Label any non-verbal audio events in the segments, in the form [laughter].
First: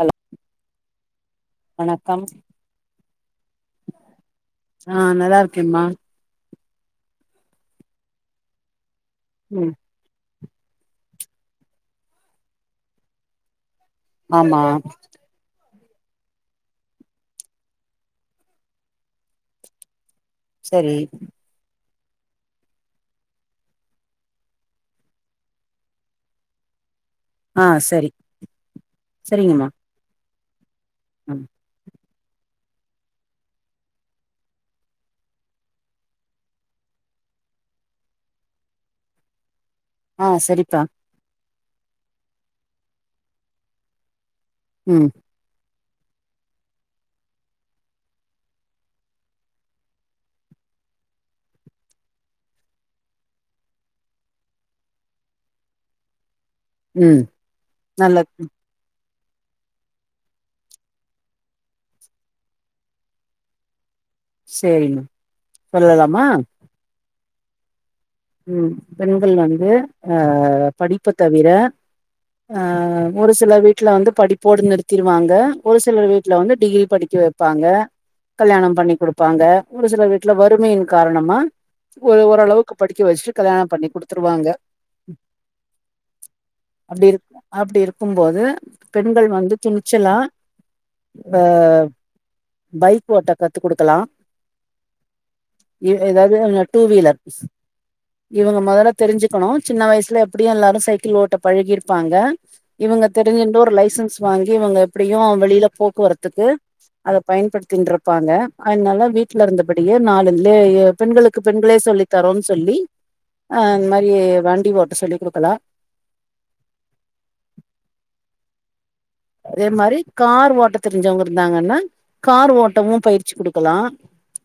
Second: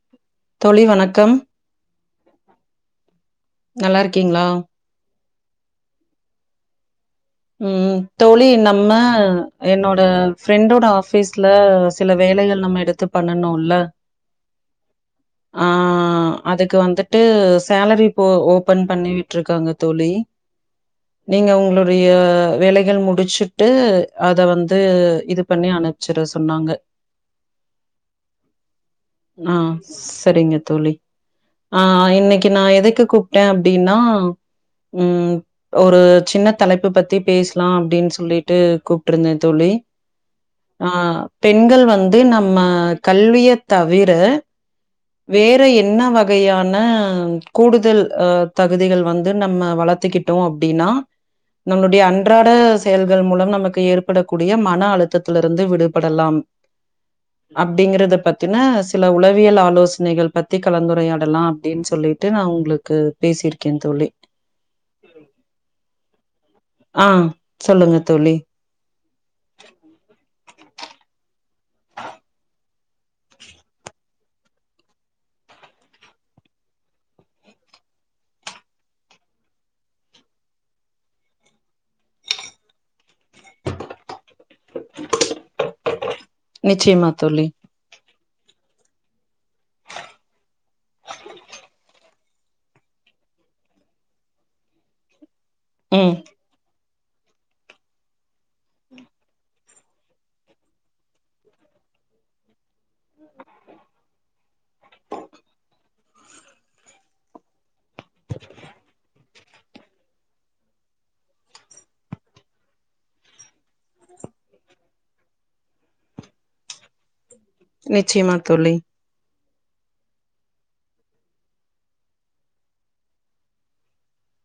Hello தோழி வணக்கம் வணக்கம் நல்லா இருக்கீங்ளா ஆ நல்லா இருக்கேம்மா ம் தோழி நம்ம ம் என்னோட ஃப்ரெண்டோட ஆபீஸ்ல சில வேலைகள் நம்ம எடுத்து பண்ணனோல ஆமா ஆ ஆ அதுக்கு வந்துட்டு சேலரி போ ஓபன் பண்ணி விட்டுருக்காங்க தோழி செரி நீங்க உங்களோட ய வேலைகள் முடிச்சுட்டு அத வந்து இது பண்ணி அனுச்சிட சொன்னாங்க ஆ செரி செரிங்கம்மா செரிங்க தோழி ஆ இன்னைக்கு நா எதுக்கு கூப்ட அப்டின்னா ம் ஒரு சின்ன தலைப்பு பத்தி பேசலா அப்படின் சொல்லிட்டு கூப்ட்டு இருந்த தோழி ஆ சரிப்பா ஆ பெண்கள் வந்து நம்ம கல்விய தவிர ம் வேற என்ன வகையான கூடுதல் தகுதிகள் வந்து நம்ம வளர்த்துக்கிட் ட்டோ அப்டின்னா நம்மளுடைய அன்றாட செயல்கள் மூலம் நமக்கு ஏற்படக்கூடிய மன அழுத்தத்துல இருந்து விடுபடலாம் ம் அப்பங்கறத நல்லது பத்தின சில உளவியல் ஆலோசனைகள் பத்தி கலந்துரையாடலா அப்டின்னு சொல்லிட்டு நா உங்களுக்கு பேசிருக்கே தோழி சேரிமா உரலலாமா ஆ சொல்லுங்க தோழி ம் பெண்கள் வந்து அ படிப்ப தவிர அ ஒரு சில வீட்ல வந்து படிப்போட நிறுத்திருவாங்க ஒரு சில வீட்ல வந்து டிகிரி படிக்க வைப்பாங்க கல்யாணம் பண்ணி குடுப்பாங்க ஒரு சில வீட்ல வறுமையின் காரணமா ஒரு ஓரளவுக்கு படிக்க வச்சுட்டு கல்யாணம் பண்ணி குடுத்துருவாங்க அப்டி நிச்சயமா இரு தோழி. அப்டி இருக்கும் போது பெண்கள் வந்து துணிச்சலா வெ பைக் ஓட்ட கத்து குடுக்கலா எ ம். எதாவது அந்ந டூ வீலர் இவங்க மொதல்ல தெரிஞ்சுக்கணு சின்ன வயசுல எப்டியு எல்லாரு சைக்கிள் ஓட்ட பழகிருப்பாங்க இவங்க தெரிஞ்சுன்ட்டு ஒரு லைசன்ஸ் வாங்கி இவங்க எப்டியு வெளியில போக்குவரத்துக்கு அத பயன்படுத்தின்டுருப்பாங்க அதனால வீட்ல இருந்தபடியே நாலுலே எ பெண்களுக்கு பெண்களே சொல்லி தரோன்னனு சொல்லி அ இந்த மாரி வண்டி ஓட்ட சொல்லி குடுக்கலா நிச்சயமா தோழி அதே மாரி கார் ஓட்ட தெரிஞ்சவங்க இருந்தாங்கன்னா கார் ஓட்டவும் பயிற்சி குடுக்கலா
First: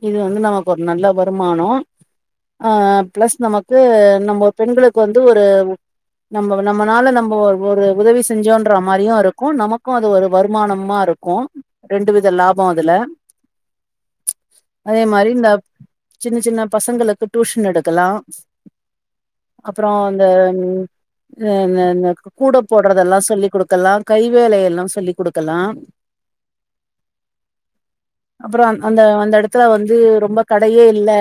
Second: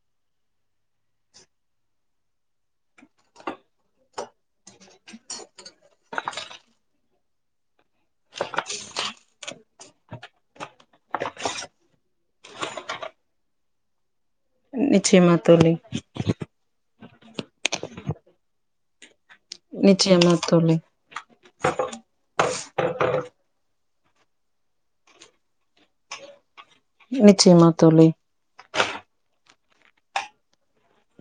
இது வந்து நமக்கு ஒரு நல்ல வருமானோ ஆ பிளஸ் நமக்கு நம்ம பெண்களுக்கு வந்து ஒரு நம்ம நம்மனால நம்ம ஒரு உதவி செஞ்சோன்ற மாரியு இருக் க்கு நமக்கு அது ஒரு வருமானமா இருக்கு ரெண்டு வித லாபோ அதுல அதே மாரி நிச்சயமா இந்த தோழி. சின்ன சின்ன பசங்களுக்கு டூஷன் எடுக்கலா அப்பறோ இந்த நிச்சயமா தோழி. ம் அ இந்தந்த கூ கூட போடுறதெல்லா சொல்லி் குடுக்கலா கை வேலையெல்லாம் சொல்லி குடுக்கலா நிச்சயமா தோழி அப்பறோ அந்த அந்த எடத்துல வந்து ரொம்ப கடையே இல்ல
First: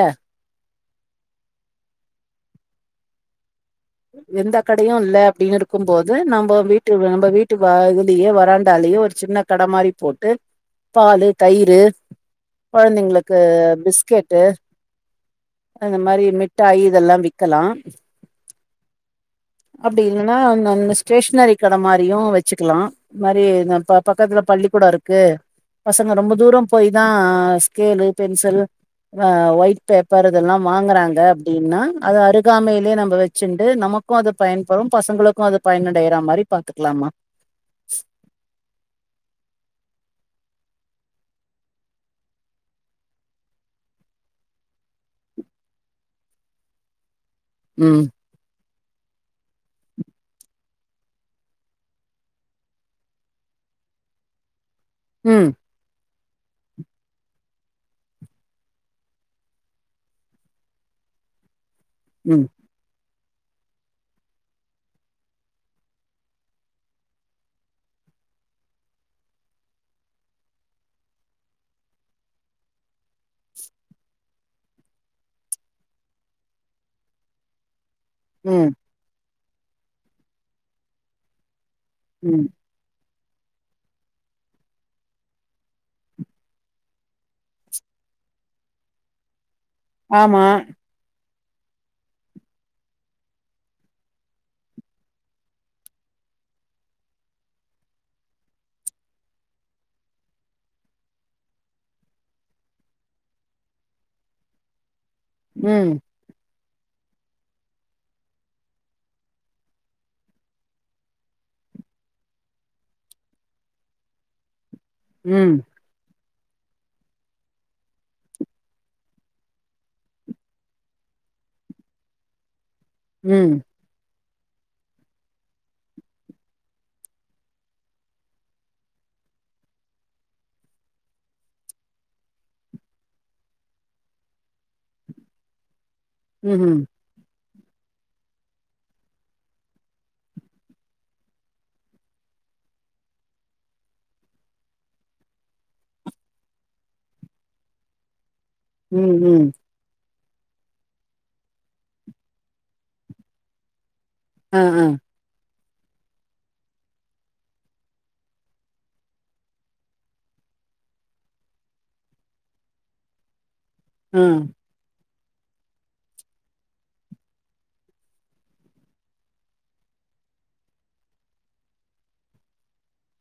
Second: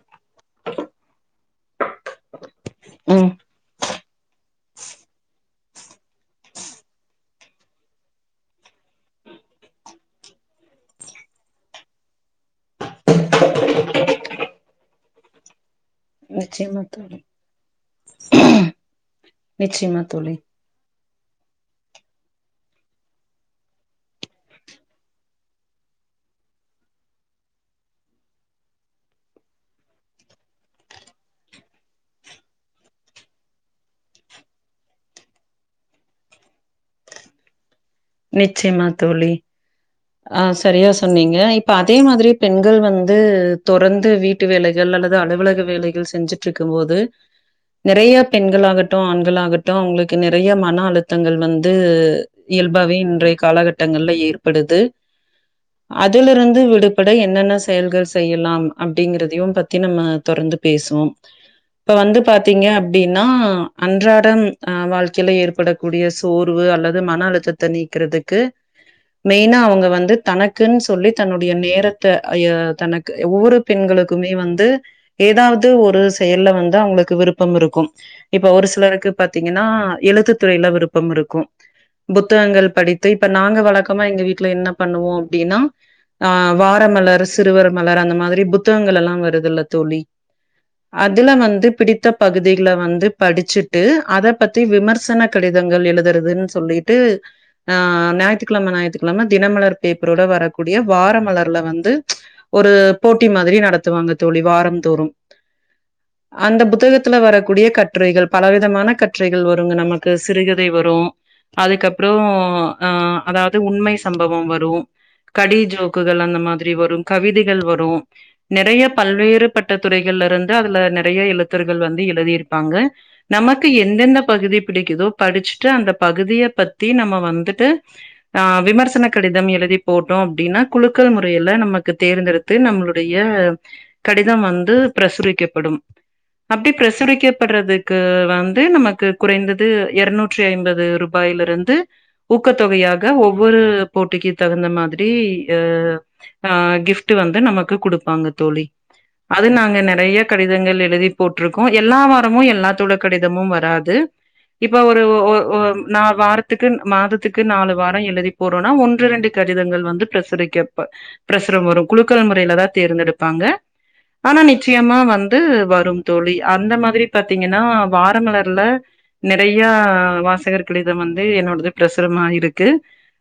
ம் எந்த கடையு இல்ல அப்டின்னு இருக்கும்போது நம்ப வீட்டு நம்ப வீட்டு வ இதுலயே வராண்டாலேயே ஒரு சின்ன கடை மாரி போட்டு பாலு தயிர் கொழந்தைங்களுக்கு பிஸ்கெட்டு அந்த மாரி நிச்சயமா மிட்டாய் இதெல்லா தோழி விக்கலா நிச்சயமா அப்டி தோழி இல்லன்னா ந ந்த ஸ்டேஷனரி கட மாரியு வச்சுக்கலா மாரி இந்த ப பக்கத்துல பள்ளிக்கூடோ இருக்கு பசங்க ரொம்ப தூரோம் போய்தா ஸ்கேலு பென்சில் அ ஒயிட் பேப்பர் இதெல்லா வாங்குறாங்க அப்டின்னா அது அருகாமையிலே நம்ப வச்சு ந்து நமக்கு அது பயன்படு பசங்களுக்கு அது பயனடைற மாரி பாத்துக்கலாமா நிச்சயமா தோழி ஆ சரியா சொன்னீங்க இப்ப அதே மாதிரி பெண்கள் வந்து தொறந்து வீட் ட்டு வேலைகள் அல்லது அலுவலக வேலைகள் செஞ்சுட்டு இருக்கும் போது ம் நெறைய பெண்களாகட்டு ஆண்களாகட்டு அவங்களுக்கு நெறைய மன அழுத்தங்கள் வந்து இயல்பாவே இன்றைய காலகட்டங்கள்ல ஏற்படுது ம் அதுலருந்து விடுபட என்னென்ன செயல்கள் செய்யலாம் அப்டிங்கறதையு பத்தி நம்ம தொடர்ந்து பேசுவோம் இப்ப வந்து ம் பாத்தீங்க அப்டின்னா அன்றாடம் அ வாழ்க்கையில ஏற்படக்கூடிய சோர்வு அல்லது மன அழுத்தத்த நீக்குறது க்கு மெயினா அவுங்க வந்து தனக்குன்னு சொல்லி தன்னுடைய நேரத்த அ ய தனக்கு ஒவ்வொரு பெண்களுக்குமே வந்து ஏதாவது ஒரு செயல்ல வந்து அவுங்களுக்கு விருப்பம் இருக்கும். இப்ப ஒரு ம் சிலருக்கு பாத்தீங்கன்னா எழுத்து துறையில விருப்பம் இருக்கும் ம் புத்தகங்கள் படி தை இப்ப நாங்க வழக்கமா எங்க வீட்ல என்ன பண்ணுவோ அப்டின்னா ஆ வாரமலர் சிறுவர் மலர் அந்த மாதிரி புத்தகங்கலெல்லா வருதுல்ல தோழி ஆமா அதுல வந்து பிடித்த பகுதிகளை வந்து படிச்சுட்டு அத பத்தி விமர்சன கடிதங்கள் எழுதரதுன்னு சொல்லிட்டு அ ஞாயித்துக்கிழம ஞாயித்துக்கிழம தினமலர் பேப்பரோட வரக்கூடிய வாரமலர்ல வந்து ஒரு போட்டி மாதிரி நடத்துவாங்க தோழி வாரம் தோறும் ம் அந்த புத்தகத்துல வரக்கூடிய கட்டுரைகள் பலவிதமான கட்டுரைகள் வருங்க நமக்கு சிறுகதை வரு அதுக்கப்புறோ அ அதாவது உண்மை சம்பவம் வரும் ம் கடி ஜோக் க்குகள் அந்த மாதிரி வரும் கவிதைகள் வரு நிறைய பல்வேறுப்பட்ட துறைகள்ல இருந்து அதுல நிறைய எழுத்தறுகள் வந்து எழுதிரு ப்பாங்க ம் நமக்கு எ எந்தெந்த பகுதி பிடிக்குதோ படிச்சுட்டு அந்த பகுதிய பத்தி நம்ம வந்துட்டு ஆ விமர்சன கடி தம் எழுதி போட்டோ அப்டின்னா குலுக்கள் முறையில நமக்கு தேர்ந்தெடுத்து நம்மளுடைய கடிதம் வந்து பிரசுரிக்கப்படும் அப்படி ம்ஹும் பிரசுரிக்கப்படுறது க்கு வந்து நமக்கு குறைந்தது இருநூற்றி ஐம்பது ரூபாயில இருந்து ஊக்கத்தொகையாக ஒவ்வொரு போட்டிக்கு தகுந்த மாதிரி அ ஆ கிஃப்ட்டு வந்து நமக்கு குடுப்பாங்க தோழி ம் ம் அது நாங்க நறைய கடிதங்கள் எழுதி போட்ரூக்கோ எல்லா வாரமு எல்லாத்தோட கடிதமு வராது ஆ இப்ப ஆ ஒரு ஒ ஒ நா வாரத்துக்கு மாதத்துக்கு நாலு வாரோ எழுதி போ ட்டோனா ஒன்று ரெண்டு கடிதங்கள் வந்து பிரசுரிக்கப்ப பிரசுரம் வரும் குலுக்கள் முறையில தான் தேர்ந்தெடுப்பாங்க ஆ ஆனா நி நிச்சயமா வந்து வரும் தோழி அந்த மாதிரி பாத்தீங்கன்னா வாரமலர்ல நிறையா வாசகர்கள் கடிதம் வந்து என்னோடது பிரசுரம் ஆயிருக்கு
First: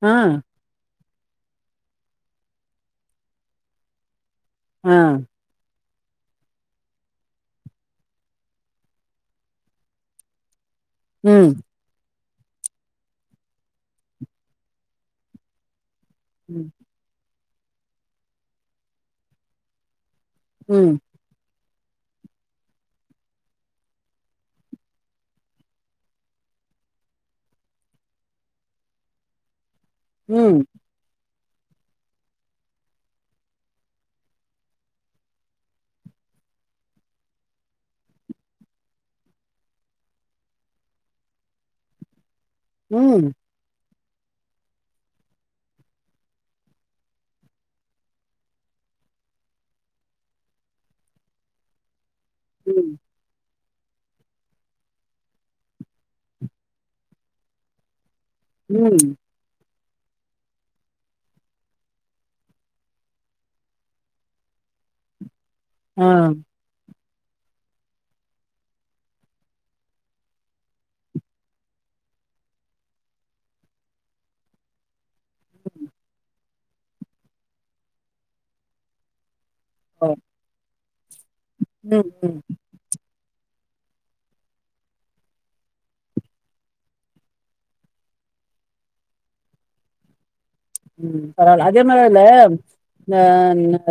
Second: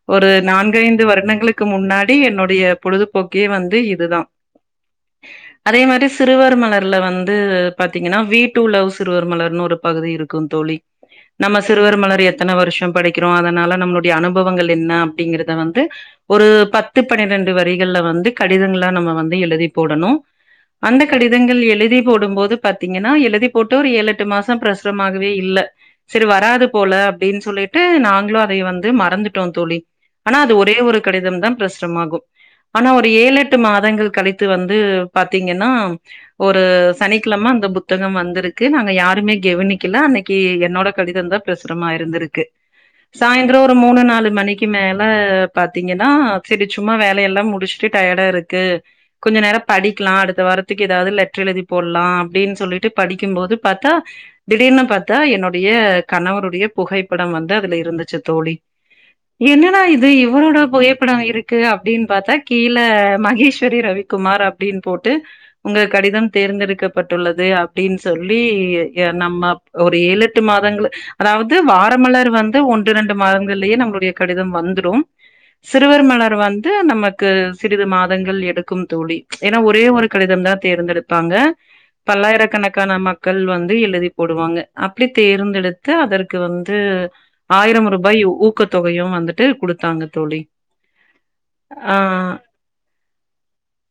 ஆ ஒரு நான்கைந்து வருடங்களுக்கு முன்னாடி என்னுடைய பொழுதுபோக்கே வந்து இதுதா ஆ அதே மாரி சிறுவர் மலர்ல வந்து பாத்தீங்கன்னா வீட்டு உலவு சிறுவர் மலர்னு ஒரு பகுதி இரு க்கு தோழி ம் நம்ம சிறுவர் மலர் எத்தன வருஷோ படிக்கிறோ அதனால நம்மளுடைய அனுபவங்கள் என்ன அப்டிங்கறத வந்து ஒரு ம் பத் து பனிரெண்டு வரிகள்ல வந்து கடிதங்களலா நம்ம வந்து எழுதி போடணு ம். அந்த கடிதங்கள் எழுதி போடும் போது பாத்தீங்கன்னா எழுதி போட்டு ஒரு ஏழு எட்டு மாசோ பிரசுரமாகவே இல்ல சரி வராது போல அப்டின்னு சொல்லிட்டு நாங்களும் அதை வந்து மறந்து ட்டோ தோழி ஆனா அது ம் ஒரே ஒரு கடிதம்தா பிரசுரமாகு ஆனா ஒரு ஏழு எட்டு மாதங்கள் கழித்து வந்து பாத்தீங்கன்னா ஒரு சனிக்கிழம அந்த புத்தகம் வந்திருக்கு நாங்க யாருமே கெவுனிக்கல அன்னைக்கு என்னோட கடிதந்தா பிரசுரமா இருந்துருக்கு ம் சாய்ந்தரோ ஒரு மூனு நாலு மணிக்கு மேல பாத்தீங்கன்னா செரி சும்மா வேலயெல்லா முடிச்சுட்டு டயர்டாருக்கு கொஞ்ச நேரோ படிக்லா அடுத்த வாரத்துக்கு எதாவ்து லெட்ரு எழுதி போட்லா அப்டின் சொல்லிட்டு ம் படிக்கும்போது பாத்தா திடீர்னு பாத்தா என்னுடைய கணவருடைய புகைப்படம் வந்து அதுல இருந்துச்சு தோழி ம் என்னடா இது இவரோட புகைப்படம் இருக்கு அப்டின் பாத்தா கீழ மகேஸ்வரி ரவிக்குமார் அப் டின் போட்டு உங்க ஆ கடிதம் தேர்ந்தெடுக்க பட்டுள்ளது அப்டின் சொல்லி ய நம்ம ஒரு ஏழு எட்டு மாதங்ளு அதாவ்து வாரமலர் வந்து ஒன்று ரெண்டு மாதங்கள்லயே நம்ளுடைய கடிதம் வந்துடு சிறுவர் மலர் வந்து நமக்கு சிறிது மாதங்கள் எடுக்கும் தோழி ஏனா ஒரே ஒரு ஓ. கடிதம் தா தேர்ந்தெடுப்பாங்க ம் ம் பல்லாயிரக்கணக் கான மக்கள் வந்து எழுதி போடுவாங்க அப்டி தேர்ந்தெடுத்து அதற்கு வந்து ஆயிரம் ரூபாய் ஊக்கத்தொகையு வந்துட்டு குடுத்தாங்க தோழி ம் பரவால்ல அதே ஆ மாரி அதுல ந நா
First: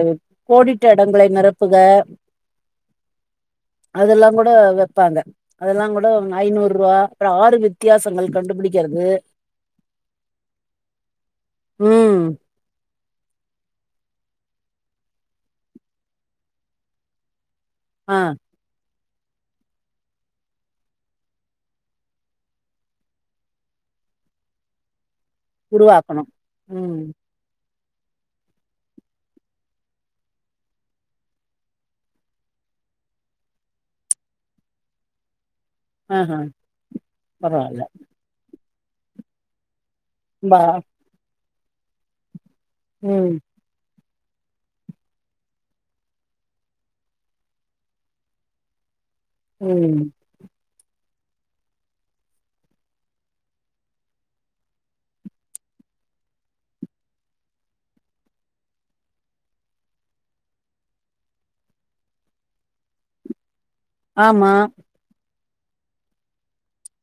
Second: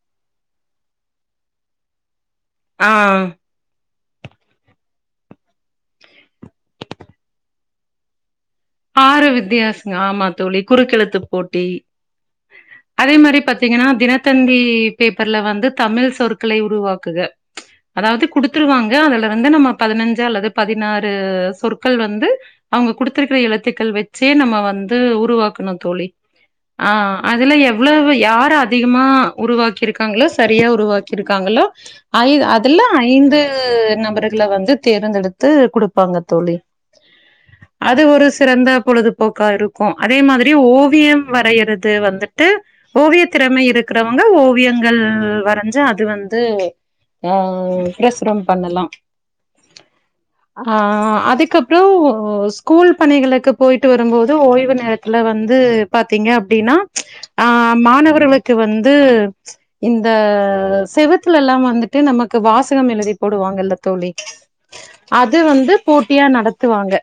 கோடிட்ட எடங்களை நெரப்புக ஆ அதெல்லா கூட வெப்பாங்க அதெல்லா கூட ஐநூறு ரூவா அப்றோ ஆறு வித்தியாசங்கள் கண்டுபிடி ஆறு வித்தியாசங்க ஆமா தோழி குறுக்கெழுத்து போட்டி ம் அதே மாரி பாத்தீங்கன்னா தினத்தந்தி பேப்பர்ல வந்து தமிழ் சொற்களை உருவாக்குக ஆ அதாவ்து குடு த்துருவாங்க அதுல வந்து நம்ம பதினஞ்சு அல்லது பதினாறு சொற்கள் வந்து அவுங்க குடுத்திருக்கிற எழுத்துக்கள் வச்சே நம்ம வந்து உருவாக்கணு தோழி உருவாக்கணு ஆ ம் அதுல எவ்ளவு யார் அதிகமா உருவாக்கிருக்காங்ளோ சரியா உருவாக்கிருக்காங்ளோ ஐ அதுல ஐந்து நபர்கள வந்து தேர்ந்தெடுத்து குடு ப்பாங்க ஆஹா தோழி பரவால்ல அது ஒரு சிறந்த பொழுதுபோக்காரு க்கு அதே மாதிரி பா ஓவியம் வரையறது வந்துட்டு ஓவிய ம் திறமை இரு க்றவங்க ஓவியங்கள் வரஞ்சா அது வந்து ஆ பிரசுரம் பண்ணலா ம் ஆ அதுக்கப்றோ ஸ்கூல் பணிகளுக்கு போய்ட்டு வரும்போது ஓய்வு நேரத்துல வந்து பாத்தீங்க அப்டின்னா ஆ மாணவர்வக்கு வந்து இந்த செவத்துலல்லா வந்துட்டு நமக்கு வாசகம் எழுதி போடுவாங்கல்ல தோழி ஆமா அது வந்து போட்டியா நடத்துவாங்க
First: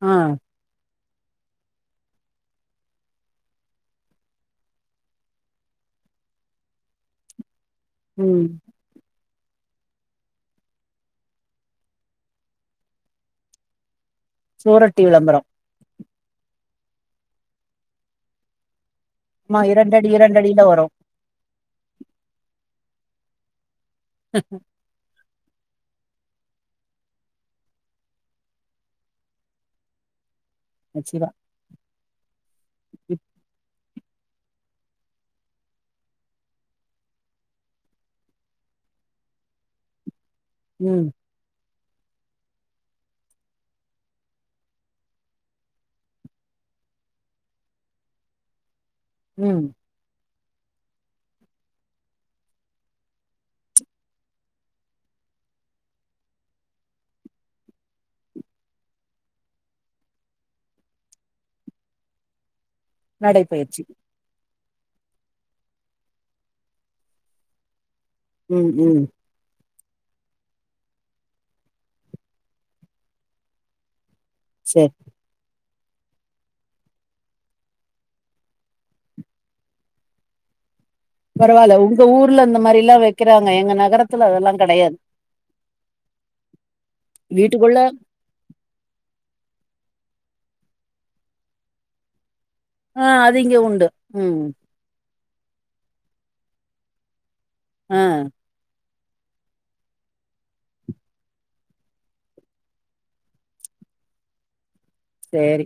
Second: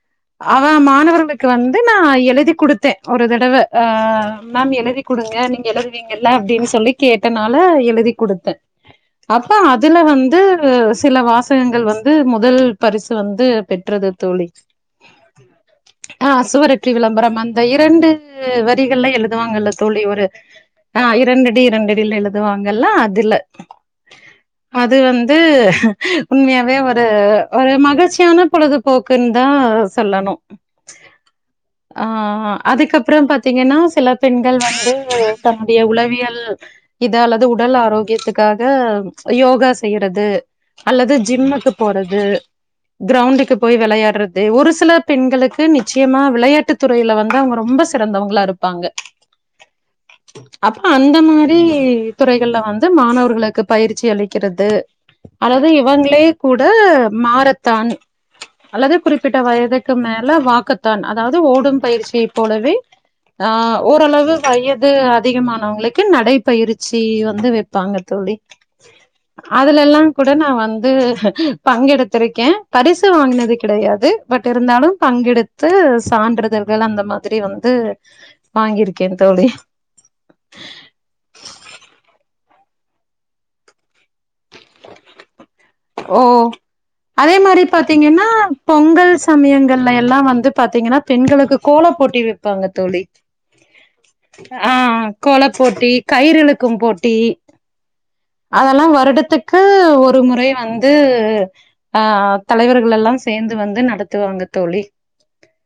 ஆ அவே மாணவர்களுக்கு வந்து நா எழுதி குடுத்தே ஒரு தடவ ஆ மேம் எழுதி குடுங்க நீங்க எழுதுவீங்கல்ல அப்டின் சொல்லி கேட்டனால எழுதி ம் குடுத்தே அப்ப அதுல வந்து சில வாசகங்கள் வந்து முதல் பரிசு வந்து பெற்றது தோழி சுவரொட்டி விளம்பர ஆ சுவரொட்ரி விளம்பரம் அந்த இரண்டு வரிகள்ல எழு ஆமா துவாங்கல்ல தோழி இரண்டடி ஒரு இரண்டடில வரு ஆ இரண்டடி இரண்டடில எழுதுவாங்கல்ல அதுல [unintelligible] அது வந்து உண்மயாவே ஒரு ஒரு மகிழ்ச்சியான பொழுதுபோக்குன் தா சொல்லணு நிச்சிமா ஆ அதுக்கப்றோ பாத்தீங்கன்னா சில பெண்கள் வந்து தன்னுடைய உளவியல் இது அல்லது உடல் ஆரோக்கியத்துக்காக யோகா செய்யறது ம் அல்லது ஜிம்முக்கு போறது கிரௌண்டுக்கு போய் வெளையாடுறது ஒரு சில பெண்களுக்கு நிச்சயமா விளையாட்டு துறையில வந்து அவுங்க ரொம்ப சிறந்தவங்களா இருப்பாங்க ம் அ [unintelligible] அப்றோ அந்த மாரி துறைகள்ல வந்து மாணவர்களுக்கு பயிற்சி அளிக்கிறது அதாவது இவங்களே கூட மாறத்தான் அல்லது குறிப்பி ட்ட வயதுக்கு மேல வாக்கத்தான் அதாவது ஓடும் பயிற்சியை போலவே ஆ நடைப்பயிற்சி ஓரளவு வயது அதிகமானவங்களுக்கு நடை பயிற்சி வந்து வெப்பாங்க தோழி ம் ம் அதுல எல்லாங் கூட நா வந்து பங்கெடுத்திருக்கேன் பரிசு வாங்கினது கிடையாது பட் சரி இருந்தாலு பங்கெடு த்து சான்றிதழ்கள் அந்த மாரி வந்து வாங்கிருக்கேன் தோழி பரவால்ல உங்க ஊர்ல அந்த மாரி எல்லா வெக்கறாங்க எங்க நகரத்துல அதெல்லாங் கெடையாது ஓ அதே மாரி வீட்டுக்குள்ள பாத்தீங்கன்னா பொங்கல் சமயங்கள்ல எல்லா வந்து பாத்தீங்கன்னா பெண்களுக்கு கோல போட்டி வெப்பாங்க தோழி ஆ அது இங்க உண்டு ம் ஆ கோலபோட்டி கயிறு இழுக்கும் போட்டி அ அதெல்லா வருடத்துக்கு ஒரு முறையா வந்து ஆ தலைவர்கள் எல்லா சேந்து வந்து நடத்துவாங்க தோழி சேரி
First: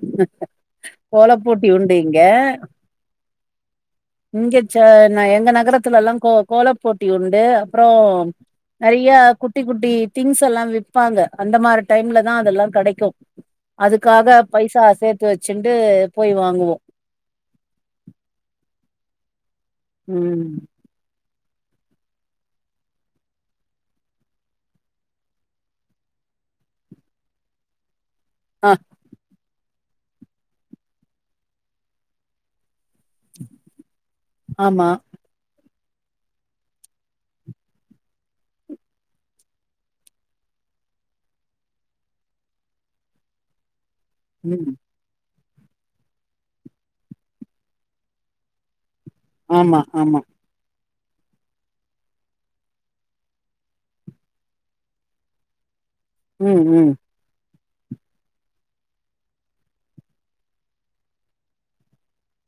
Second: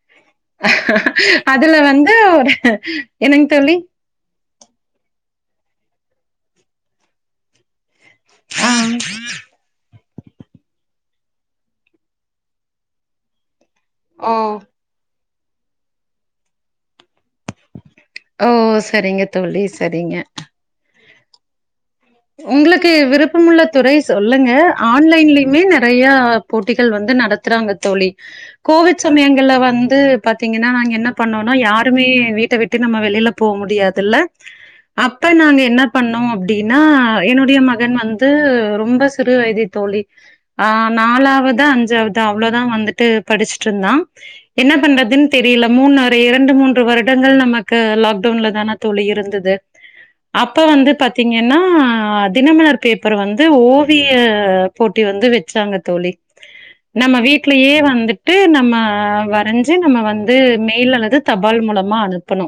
கோல போட்டி அதுல உண்டு வந்து இங்க ஒரு என்னங் தோழி இங்க ச எங்க நகரத்துல எல்லா கோ கோல போட்டி உண்டு அப்றோ ஆ. நெறயா குட்டி குட்டி திங்ஸ் எல்லா விப்பாங்க அந்த மாரி டைம்லதா அதெல்லா கெடைக்கு ஓ. அதுக்காக பைசா சேத்து வெச்சுன்டு போய் வாங்குவோ ஓ சரிங்க தோழி சரிங்க ம் உங்களுக்கு விருப்பமுள்ள துறை சொல்லுங்க ஆன்லைன்லயுமே நெறையா போட்டிகள் வந்து நடத்துறாங்க தோழி ஆ கோவிட் சமயங்கள்ல வந்து பாத்தீங்கன்னா நாங்க என்ன பண்ணோனா யாருமே வீட்ட வி ட்ட நம்ம வெளில போக முடியாதில்ல ஆமா அப்ப நாங்க என்ன பண்ணோ அப்டின் னா என்னுடைய மகன் வந்து ரொம்ப சிறு வயது தோழி ஆ நாலாவது அஞ்சாவது அவ்ளதா வந்துட்டு படிச்சிட்டு இந்தான் ம் என்ன பண்றதுன் தெரல மூண் ஒரு இரண்டு மூன்று வருடங்கள் நமக்கு லாக்டவுன்லதான தோழி இரு ந்துது ஆமா ஆமா அப்ப வந்து பாத் தீங்கன்னா தினமலர் பேப்பர் வந்து ஓவிய போட்டி வந்து வெச்சாங்க தோழி ம் ம் நம்ம வீட்லயே வந்துட்டு நம்ம வரைஞ்சு நம்ம வந்து மேல் அல்லது தபால் மூலமா அனுப்பணு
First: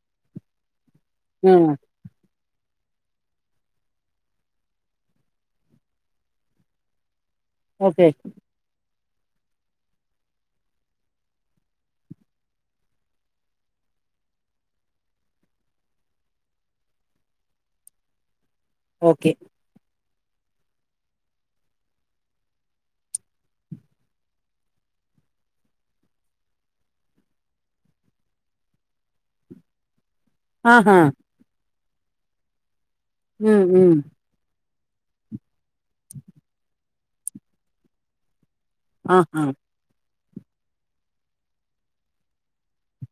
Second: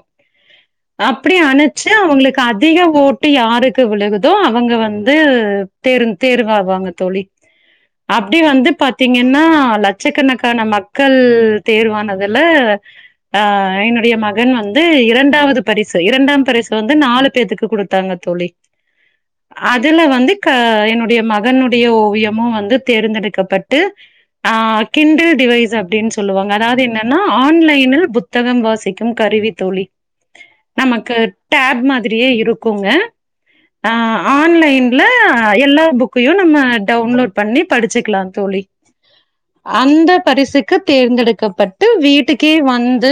அப்டி ம் அனுப்ச்சு அவுங்களுக்கு அதிக ஓட்டு யாரு க்கு விழுகுதோ அவுங்க வந்து தேர் தேர்வாவாங்க தோழி ஓகே அப்டி வந்து பாத் தீங்கனா லட்சக்கணக்கான மக்கள் தேர்வானதுல ஆ என்னுடைய மகன் வந்து இரண்டாவது பரிசு இரண்டாம் பரிசு வந்து நாலு பேத்துக்கு குடு தாங்க தோழி ஓகே அதுல வந்து க என்னுடைய மகனுடைய ஓவியமு வந்து தேர்ந்தெடுக்கப்பட்டு ஆ கிண்டில் டிவைஸ் அப்டின் சொல்லுவாங்க அதாது என்னன்னா ஆன்லைனில் புத் தகம் வாசிக்கும் கருவி தோழி ஆஹா நமக்கு டேப் மாதிரியே இருக்குங்க ம் ஆ ம் ஆன்லைன்ல எல்லா புக்கையு நம்ம டவுன்லோட் பண்ணி படிச்சுக்லா தோழி ஆ அ அந்த பரிசுக்கு தேர்ந்தெடுக்கப்பட்டு வீட்டுக்கே வந்து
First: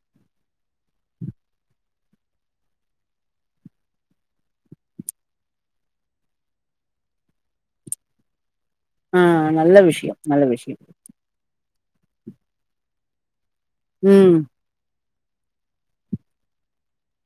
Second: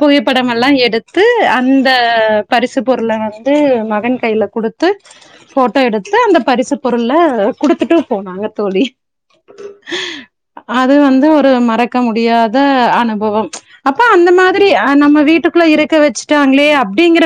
புகைப்படமெல்லா எடு த்து அந்த பரிசு பொருள வந்து மகன் கைல குடுத்து ஃபோட்டோ எடுத்து அந்த பரிசு பொருள குடுத்துட்டு போனாங்க தோழி ஆ நல்ல விஷ்யோ நல்ல விஷ்யோ அது வந்து ஒரு மறக்க முடியாத அனுபவம் அப்ப அந்த ம் மா திரி நம்ம வீட்டுக்குள்ள இருக்க வச்சுட்டாங்களே அப்டிங்கிற